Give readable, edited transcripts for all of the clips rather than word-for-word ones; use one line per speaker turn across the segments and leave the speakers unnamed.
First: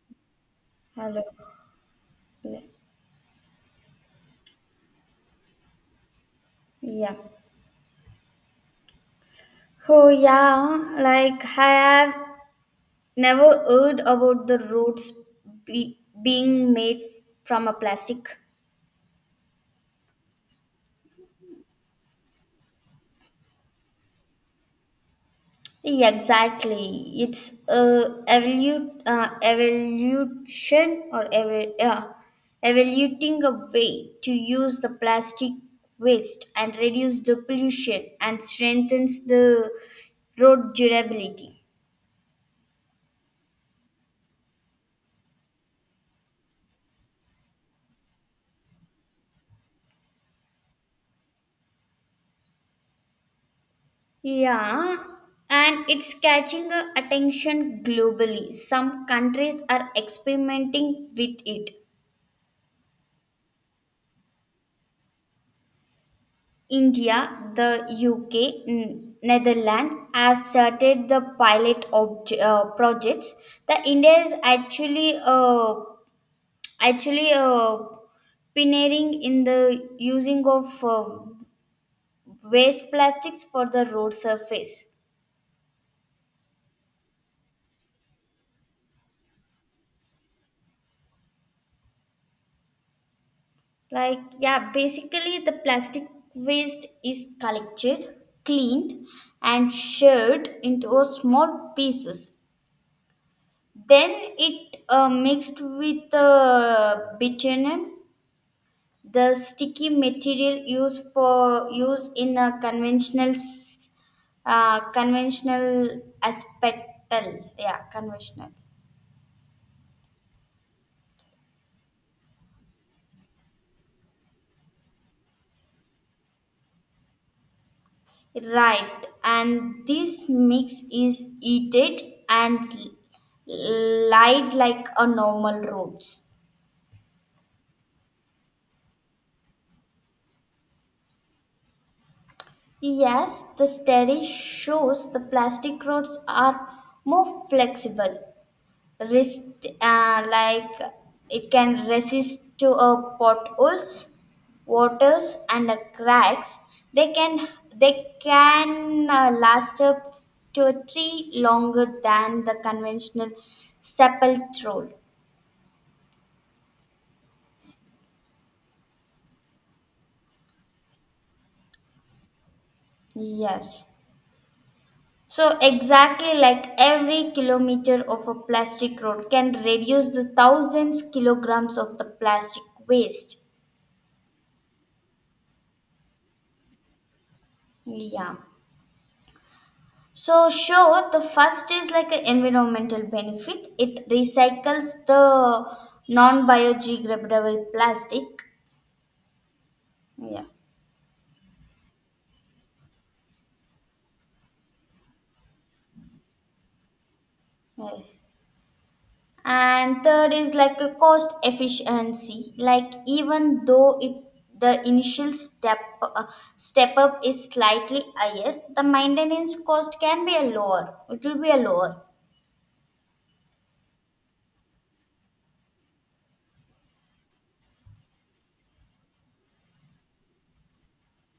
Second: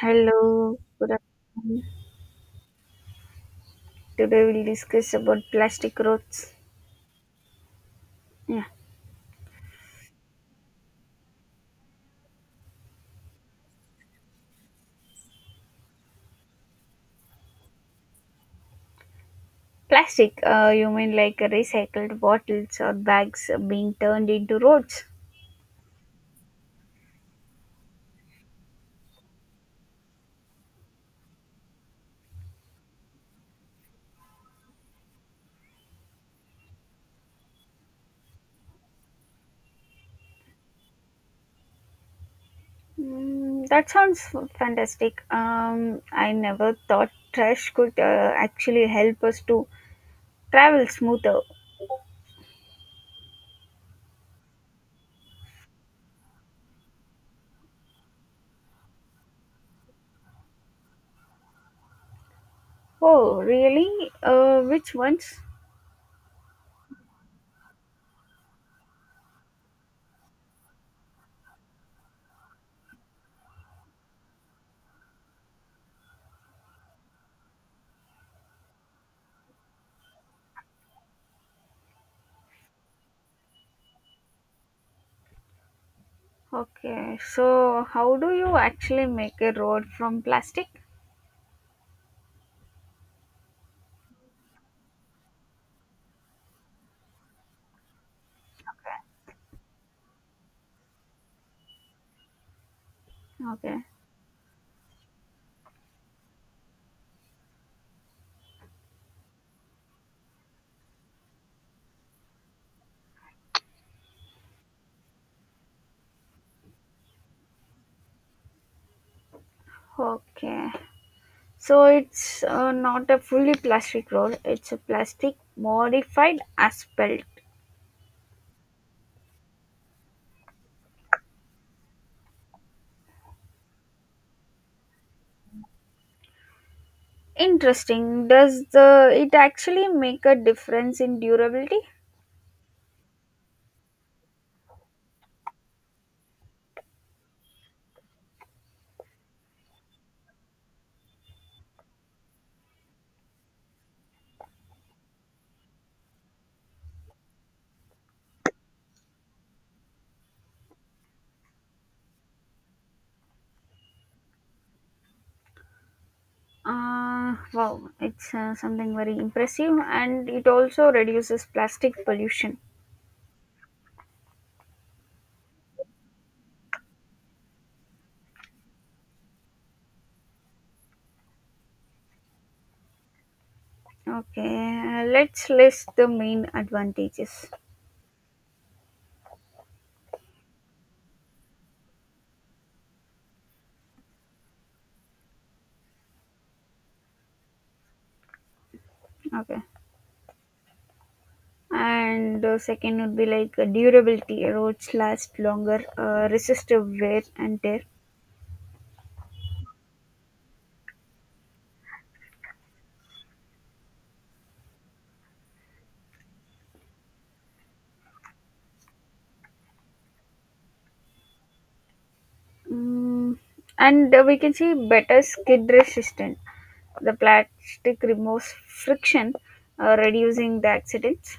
Hello, good
Hello.
afternoon. Today we'll discuss about plastic roads.
Yeah.
Yeah,
Oh, yeah. Like, I have never heard about the roads being made from a plastic.
plastic. You mean like recycled bottles or bags being turned into roads?
Yeah, exactly. It's a evolution or evoluting a way to use the plastic waste and reduce the pollution and strengthens the road durability.
Mm, that sounds fantastic. I never thought trash could actually help us to travel smoother.
Yeah, and it's catching attention globally. Some countries are experimenting with it.
Oh, really? Which ones?
India, the UK, Netherlands have started the pilot projects. The India is actually pioneering in the using of waste plastics for the road surface.
Okay, so how do you actually make a road from plastic?
Like, yeah, basically, the plastic waste is collected, cleaned, and shared into a small pieces.
Okay.
Then it mixed with bitumen, the sticky material used for use in a conventional aspetal. Yeah, conventional.
Okay. So it's not a fully plastic roll, it's a plastic modified asphalt.
Right, and this mix is eat it and light like a normal roads.
Interesting. Does the it actually make a difference in durability?
Yes, the study shows the plastic roads are more flexible resist it can resist to potholes waters and cracks they can they can last up to three longer than the conventional sepulchral.
Wow, it's something very impressive, and it also reduces plastic pollution.
Yes, so exactly, like every kilometer of a plastic road can reduce the thousands kilograms of the plastic waste.
Okay, let's list the main advantages.
Yeah. So sure, the first is like an environmental benefit. It recycles the non-biodegradable plastic.
Okay.
Yeah.
And second would be like durability. Roads last longer, resist the wear and tear.
Yes. And third is like a cost efficiency. Like even though it the initial step up is slightly higher, the maintenance cost can be a lower. It will be a lower.
Mm, and we can see better skid resistant. The plastic removes friction, reducing the accidents.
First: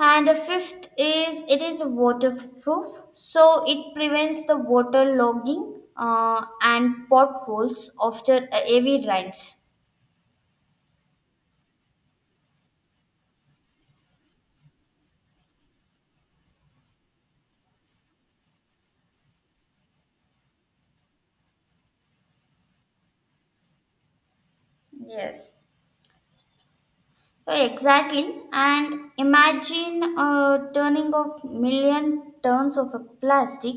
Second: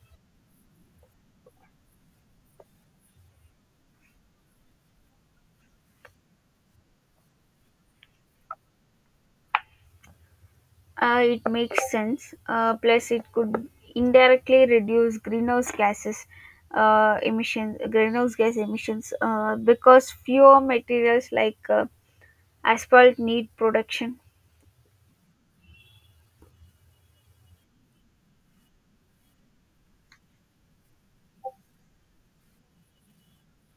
And the fifth is it is waterproof, so it prevents the water logging and potholes after heavy rains.
It makes sense. Plus, it could indirectly reduce greenhouse gas emissions, because fewer materials like asphalt need production.
Yes, so exactly. And imagine turning of million tons of a plastic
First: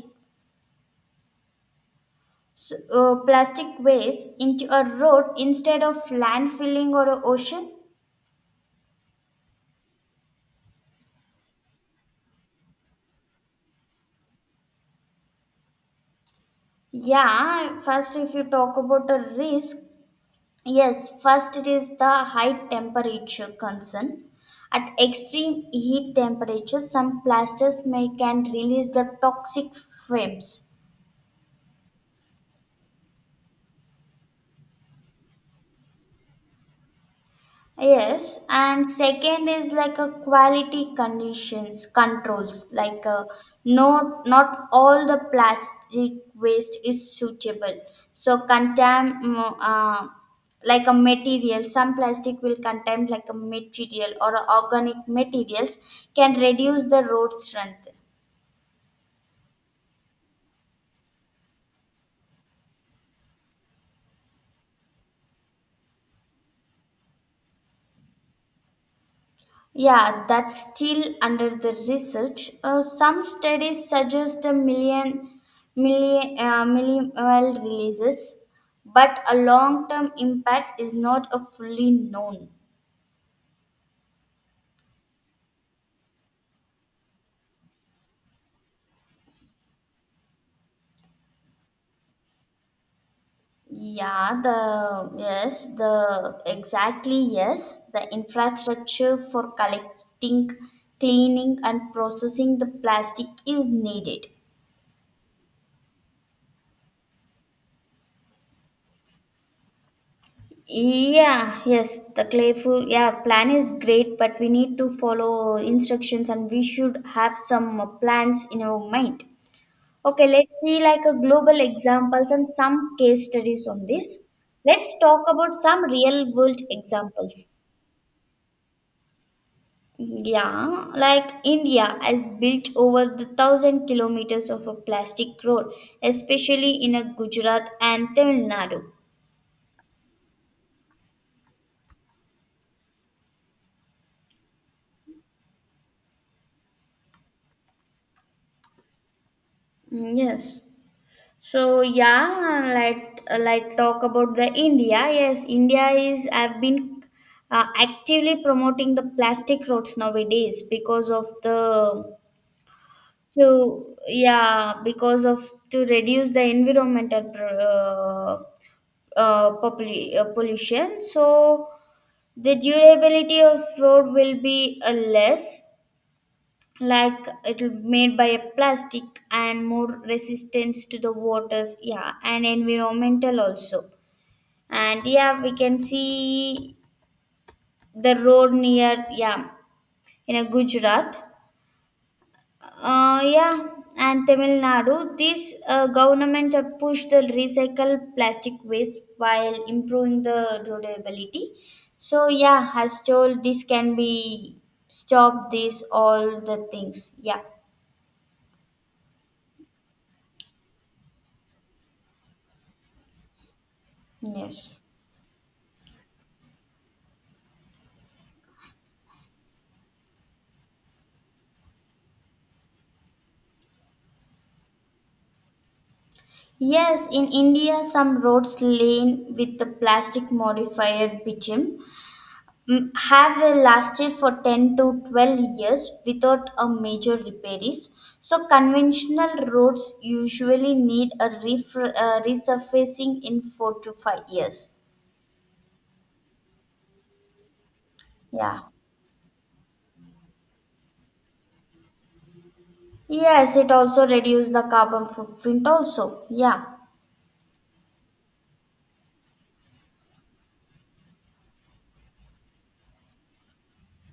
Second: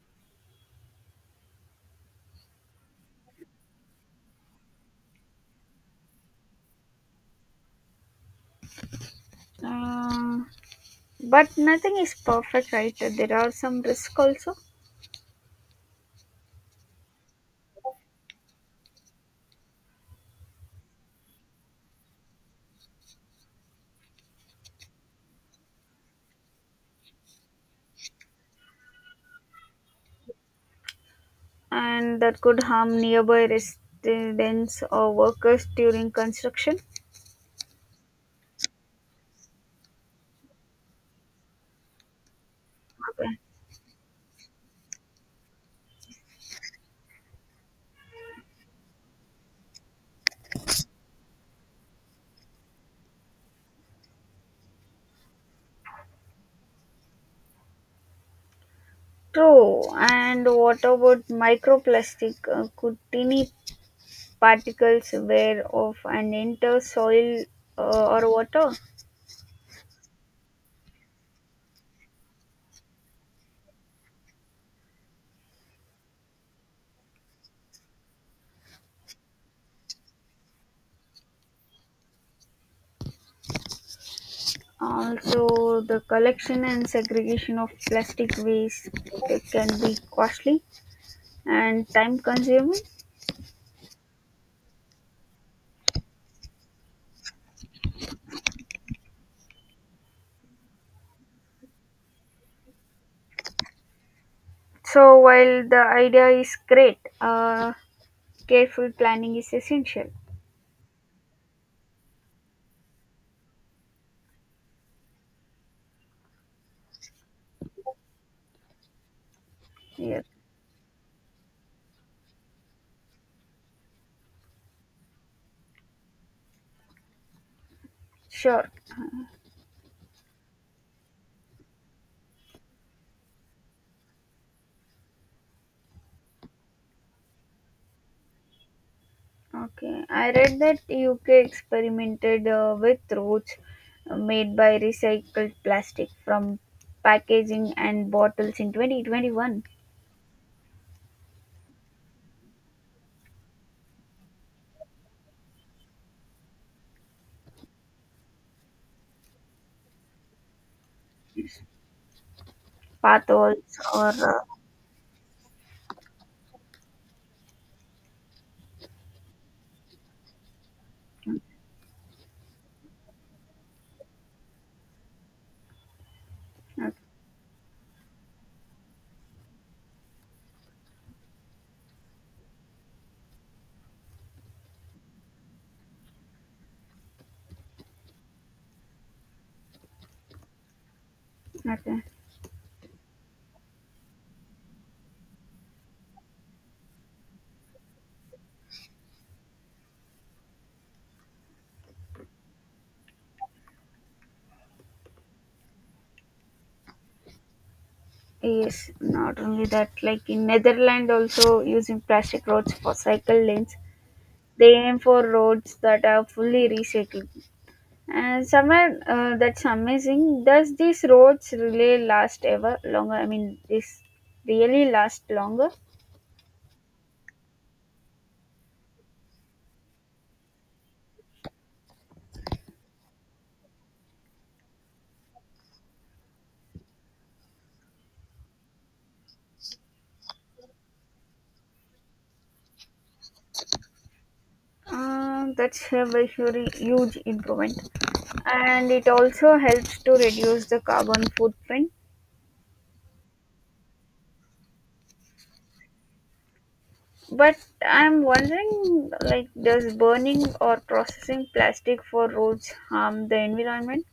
s- uh, plastic waste into a road instead of landfilling or a ocean.
Um, but nothing is perfect, right? There are some risks also.
Yeah, first if you talk about a risk, yes, first it is the high temperature concern. At extreme heat temperatures, some plastics may can release the toxic fumes.
And that could harm nearby residents or workers during construction.
Yes, and second is like a quality conditions controls like a
Okay.
not all the plastic waste is suitable. So like a material, some plastic will contain like a material or organic materials can reduce the road strength.
True. And what about microplastic? Could tiny particles wear off and enter soil or water?
Yeah, that's still under the research. Some studies suggest a million minimal releases, but a long-term impact is not a fully known.
Also, the collection and segregation of plastic waste, it can be costly and time consuming.
Yeah, the yes, the exactly yes, the infrastructure for collecting, cleaning, and processing the plastic is needed.
So, while the idea is great, careful planning is essential.
Yeah, yes, the playful, yeah, plan is great, but we need to follow instructions and we should have some plans in our mind.
Yeah,
Okay, let's see like a global examples and some case studies on this. Let's talk about some real world examples.
sure.
Yeah, like India has built over the thousand kilometers of a plastic road, especially in a Gujarat and Tamil Nadu.
Okay, I read that UK experimented with routes made by recycled plastic from packaging and bottles in 2021.
Mm, yes. So yeah, let talk about the India. Yes, India is I've been actively promoting the plastic roads nowadays because of the to,
Potholes or
yeah, because of to reduce the environmental pollution.
uh,
So the durability of road will be less,
okay.
like it'll made by a plastic and more resistance to the waters, yeah, and environmental also. And yeah, we can see the road near, yeah, in a Gujarat
Okay.
yeah and Tamil Nadu. This government have pushed the recycle plastic waste while improving the durability. So yeah, has told this can be stop this all the things. Yeah.
Yes, not only that, like in Netherlands also using plastic roads for cycle lanes. They
yes
aim for roads that are fully recycled. And somewhere that's amazing. Does these roads really last ever longer? I mean, this really last longer?
Yes, in India, some roads lane with the plastic modifier bitumen, mm, have lasted for 10 to 12 years without a major repairs. So, conventional roads usually need a resurfacing in 4 to 5 years.
That's a very very huge improvement,
Yeah.
and it also helps to reduce the carbon footprint.
Yes, it also reduces the carbon footprint also. Yeah.
But I'm wondering, like, does burning or processing plastic for roads harm the environment?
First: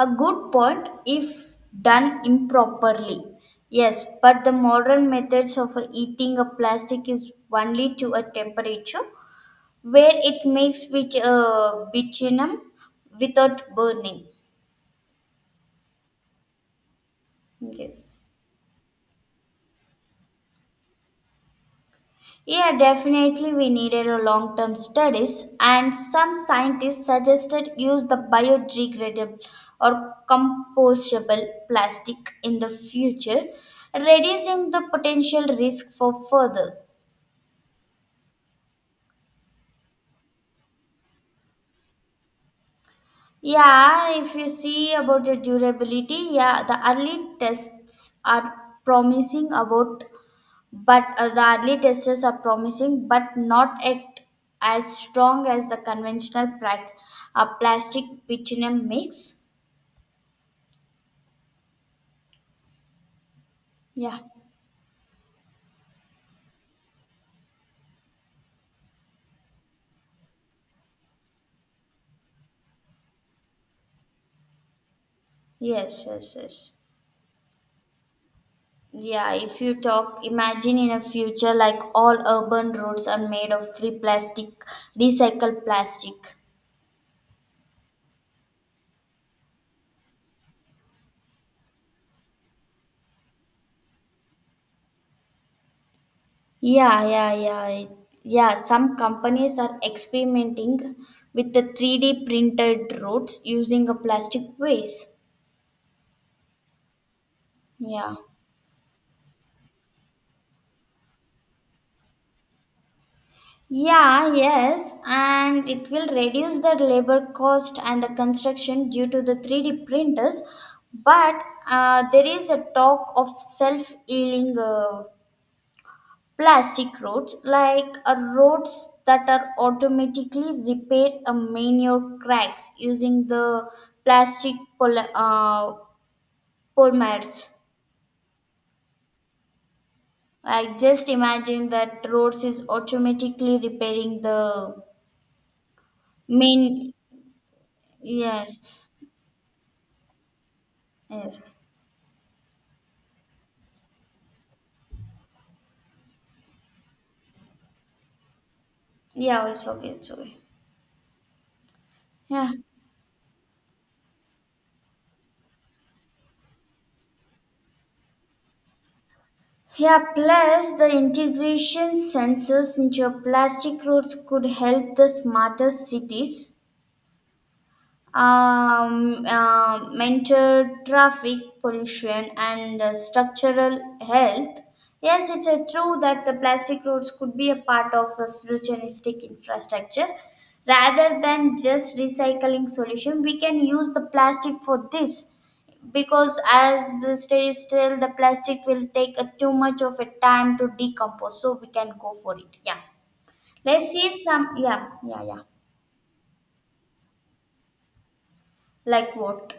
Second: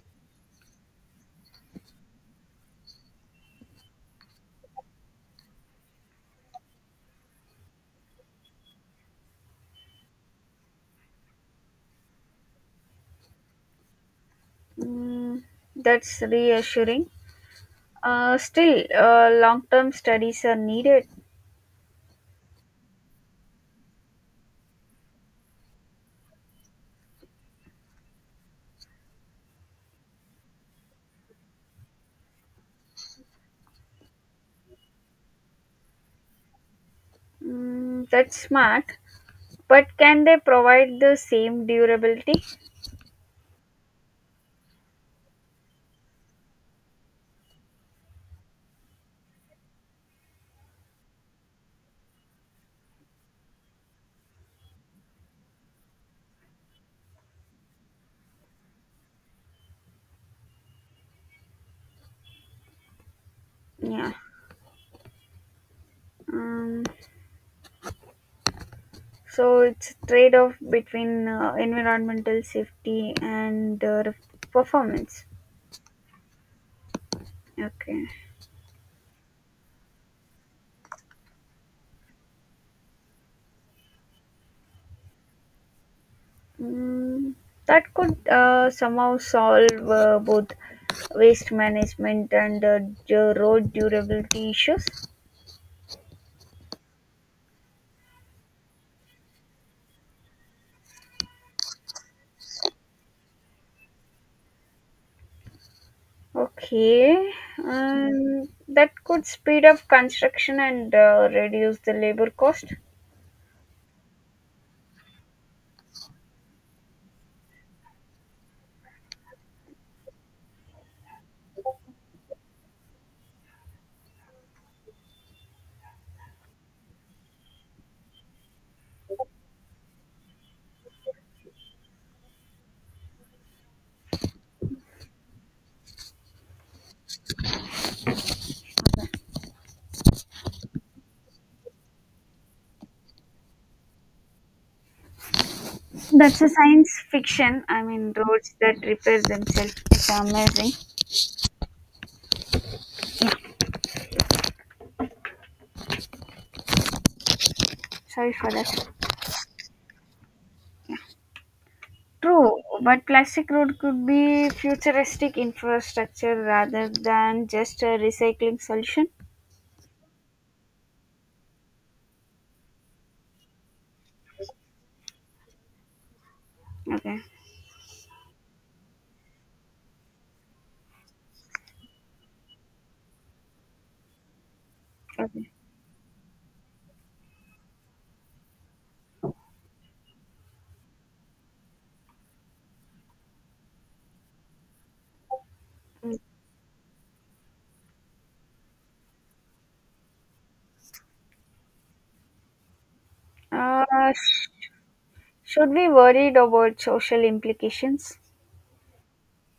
A good point if done improperly. Yes, but the modern methods of eating a plastic is only to a temperature where it makes with bitumen without burning.
Mm, that's reassuring.
Yes.
Still, long-term studies are needed.
Yeah, definitely we needed a long-term studies and some scientists suggested use the biodegradable or compostable plastic in the future, reducing the potential risk for further.
Mm, that's smart. But can they provide the same durability?
Yeah, if you see about the durability, yeah, the early tests are promising about, but the early tests are promising, but not at as strong as the plastic bitumen mix.
Yeah.
Yeah.
Um, so it's trade off between environmental safety and performance.
Yes, yes, yes.
Okay.
Yeah, if you talk, imagine in a future like all urban roads are made of free plastic, recycled plastic.
Mm, that could somehow solve both waste management and the road durability issues.
Yeah, yeah, yeah. it- Yeah, some companies are experimenting with the 3D printed roads using a plastic waste.
Okay.
Yeah.
That could speed up construction and reduce the labor cost.
Yeah, yes, and it will reduce the labor cost and the construction due to the 3D printers. But there is a talk of self healing plastic roads, like roads that are automatically repaired manure cracks using the plastic pol- uh, polymers. Like just imagine that roads is automatically repairing the
That's a
main.
science fiction. I mean, roads that
Yes,
repair themselves. It's amazing.
yes,
Sorry for that.
yeah. Also, it's okay. Yeah.
True, but plastic road could be futuristic infrastructure rather than just a recycling solution.
Yeah, plus the integration sensors into your plastic roads could help the smarter cities,
Okay.
mental traffic pollution and structural health. Yes, it's
Okay.
true that the plastic roads could be a part of a futuristic infrastructure. Rather than just recycling solution, we can use the plastic for this
Mm.
because as the stay still, the plastic will take a, too much of a time to decompose. So we can go for it. Yeah. Let's see
Uh, sh-
some. Yeah. Yeah.
should we worried about social implications?
Like what?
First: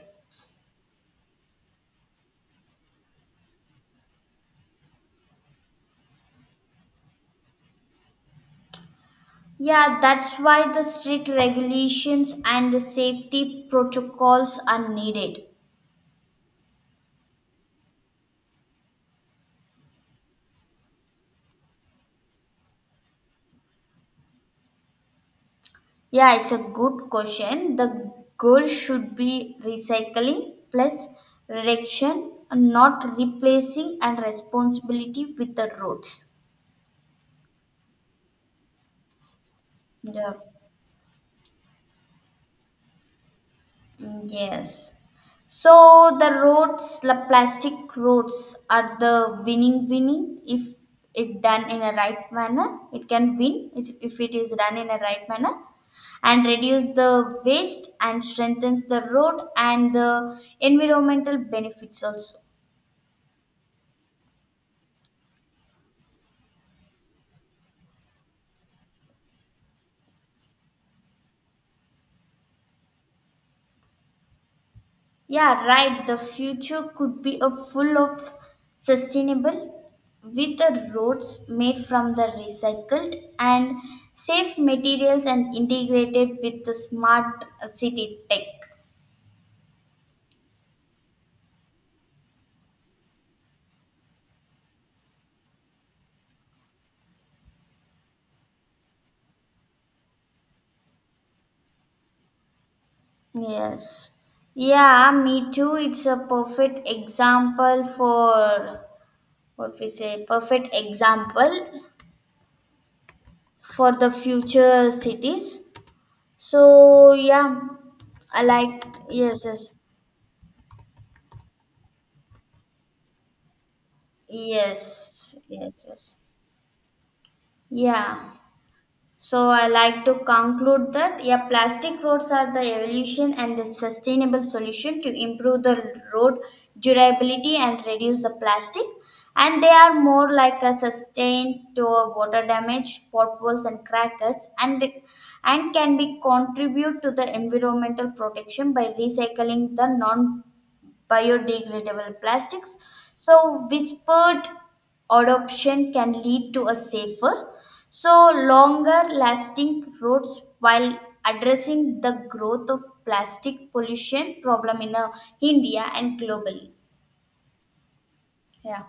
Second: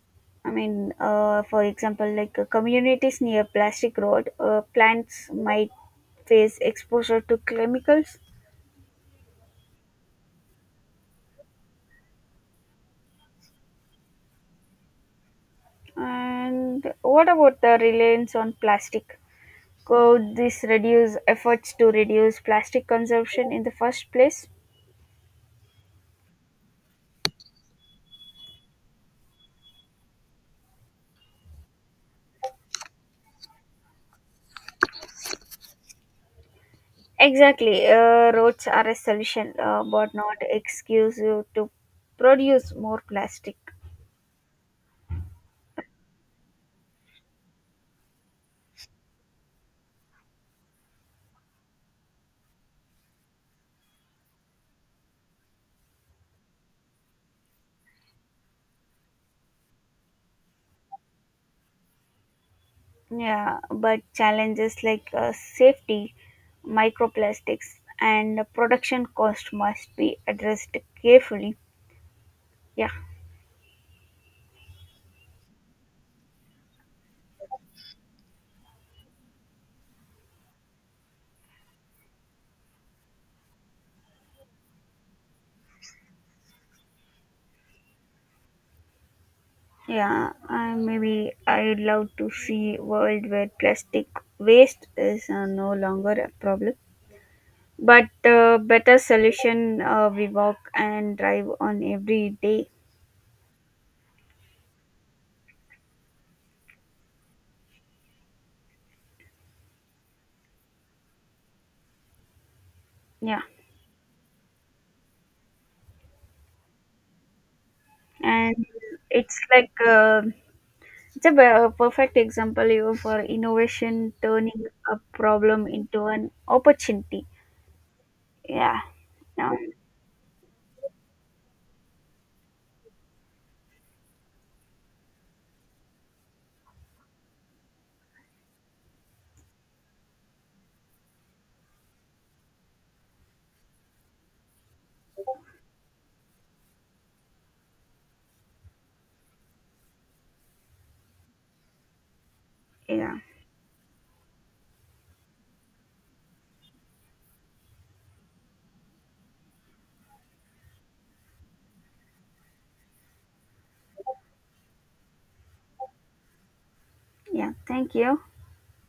I mean, for example, like communities near plastic road, plants might face exposure to chemicals.
Yeah, that's why the strict regulations and the safety protocols are needed.
And what about the reliance on plastic? Could this reduce efforts to reduce plastic consumption in the first place?
Yeah, it's a good question. The goal should be recycling plus reduction, and not replacing and responsibility with the roads.
Exactly, roads are a solution, but
Yeah.
not excuse you to produce more plastic.
Mm, yes. So the roads, the plastic roads are the winning. If it done in a right manner, it can if it is done in a right manner and reduce the waste and strengthens the road and the environmental benefits also.
Yeah, but challenges like safety, microplastics, and production cost must be addressed carefully. Yeah.
Yeah, right. The future could be a full of sustainable with the roads made from the recycled and safe materials and integrated with the smart city tech.
Yeah, and maybe I'd love to see a world where plastic waste is no longer a problem, but better solution we walk and drive on every day.
Yes. Yeah, me too. It's a perfect example for what we say, perfect example
Yeah,
for the future cities. So, yeah, I
and
like,
it's
yes,
like
yes.
it's a perfect example you for innovation turning a
Yes,
problem
yes,
into
yes.
an opportunity.
Yeah.
Yeah,
So
yeah,
I like to conclude that, yeah, plastic roads are the evolution and the sustainable solution to improve the road durability and reduce the plastic. And they are more like a sustain to a water damage, potholes and crackers, and can be contribute to the environmental protection by recycling the non biodegradable plastics.
yeah,
So, whispered adoption can lead to a safer, so longer lasting roads while addressing the growth of plastic pollution problem in India and globally.
yeah. Thank you.
Yeah.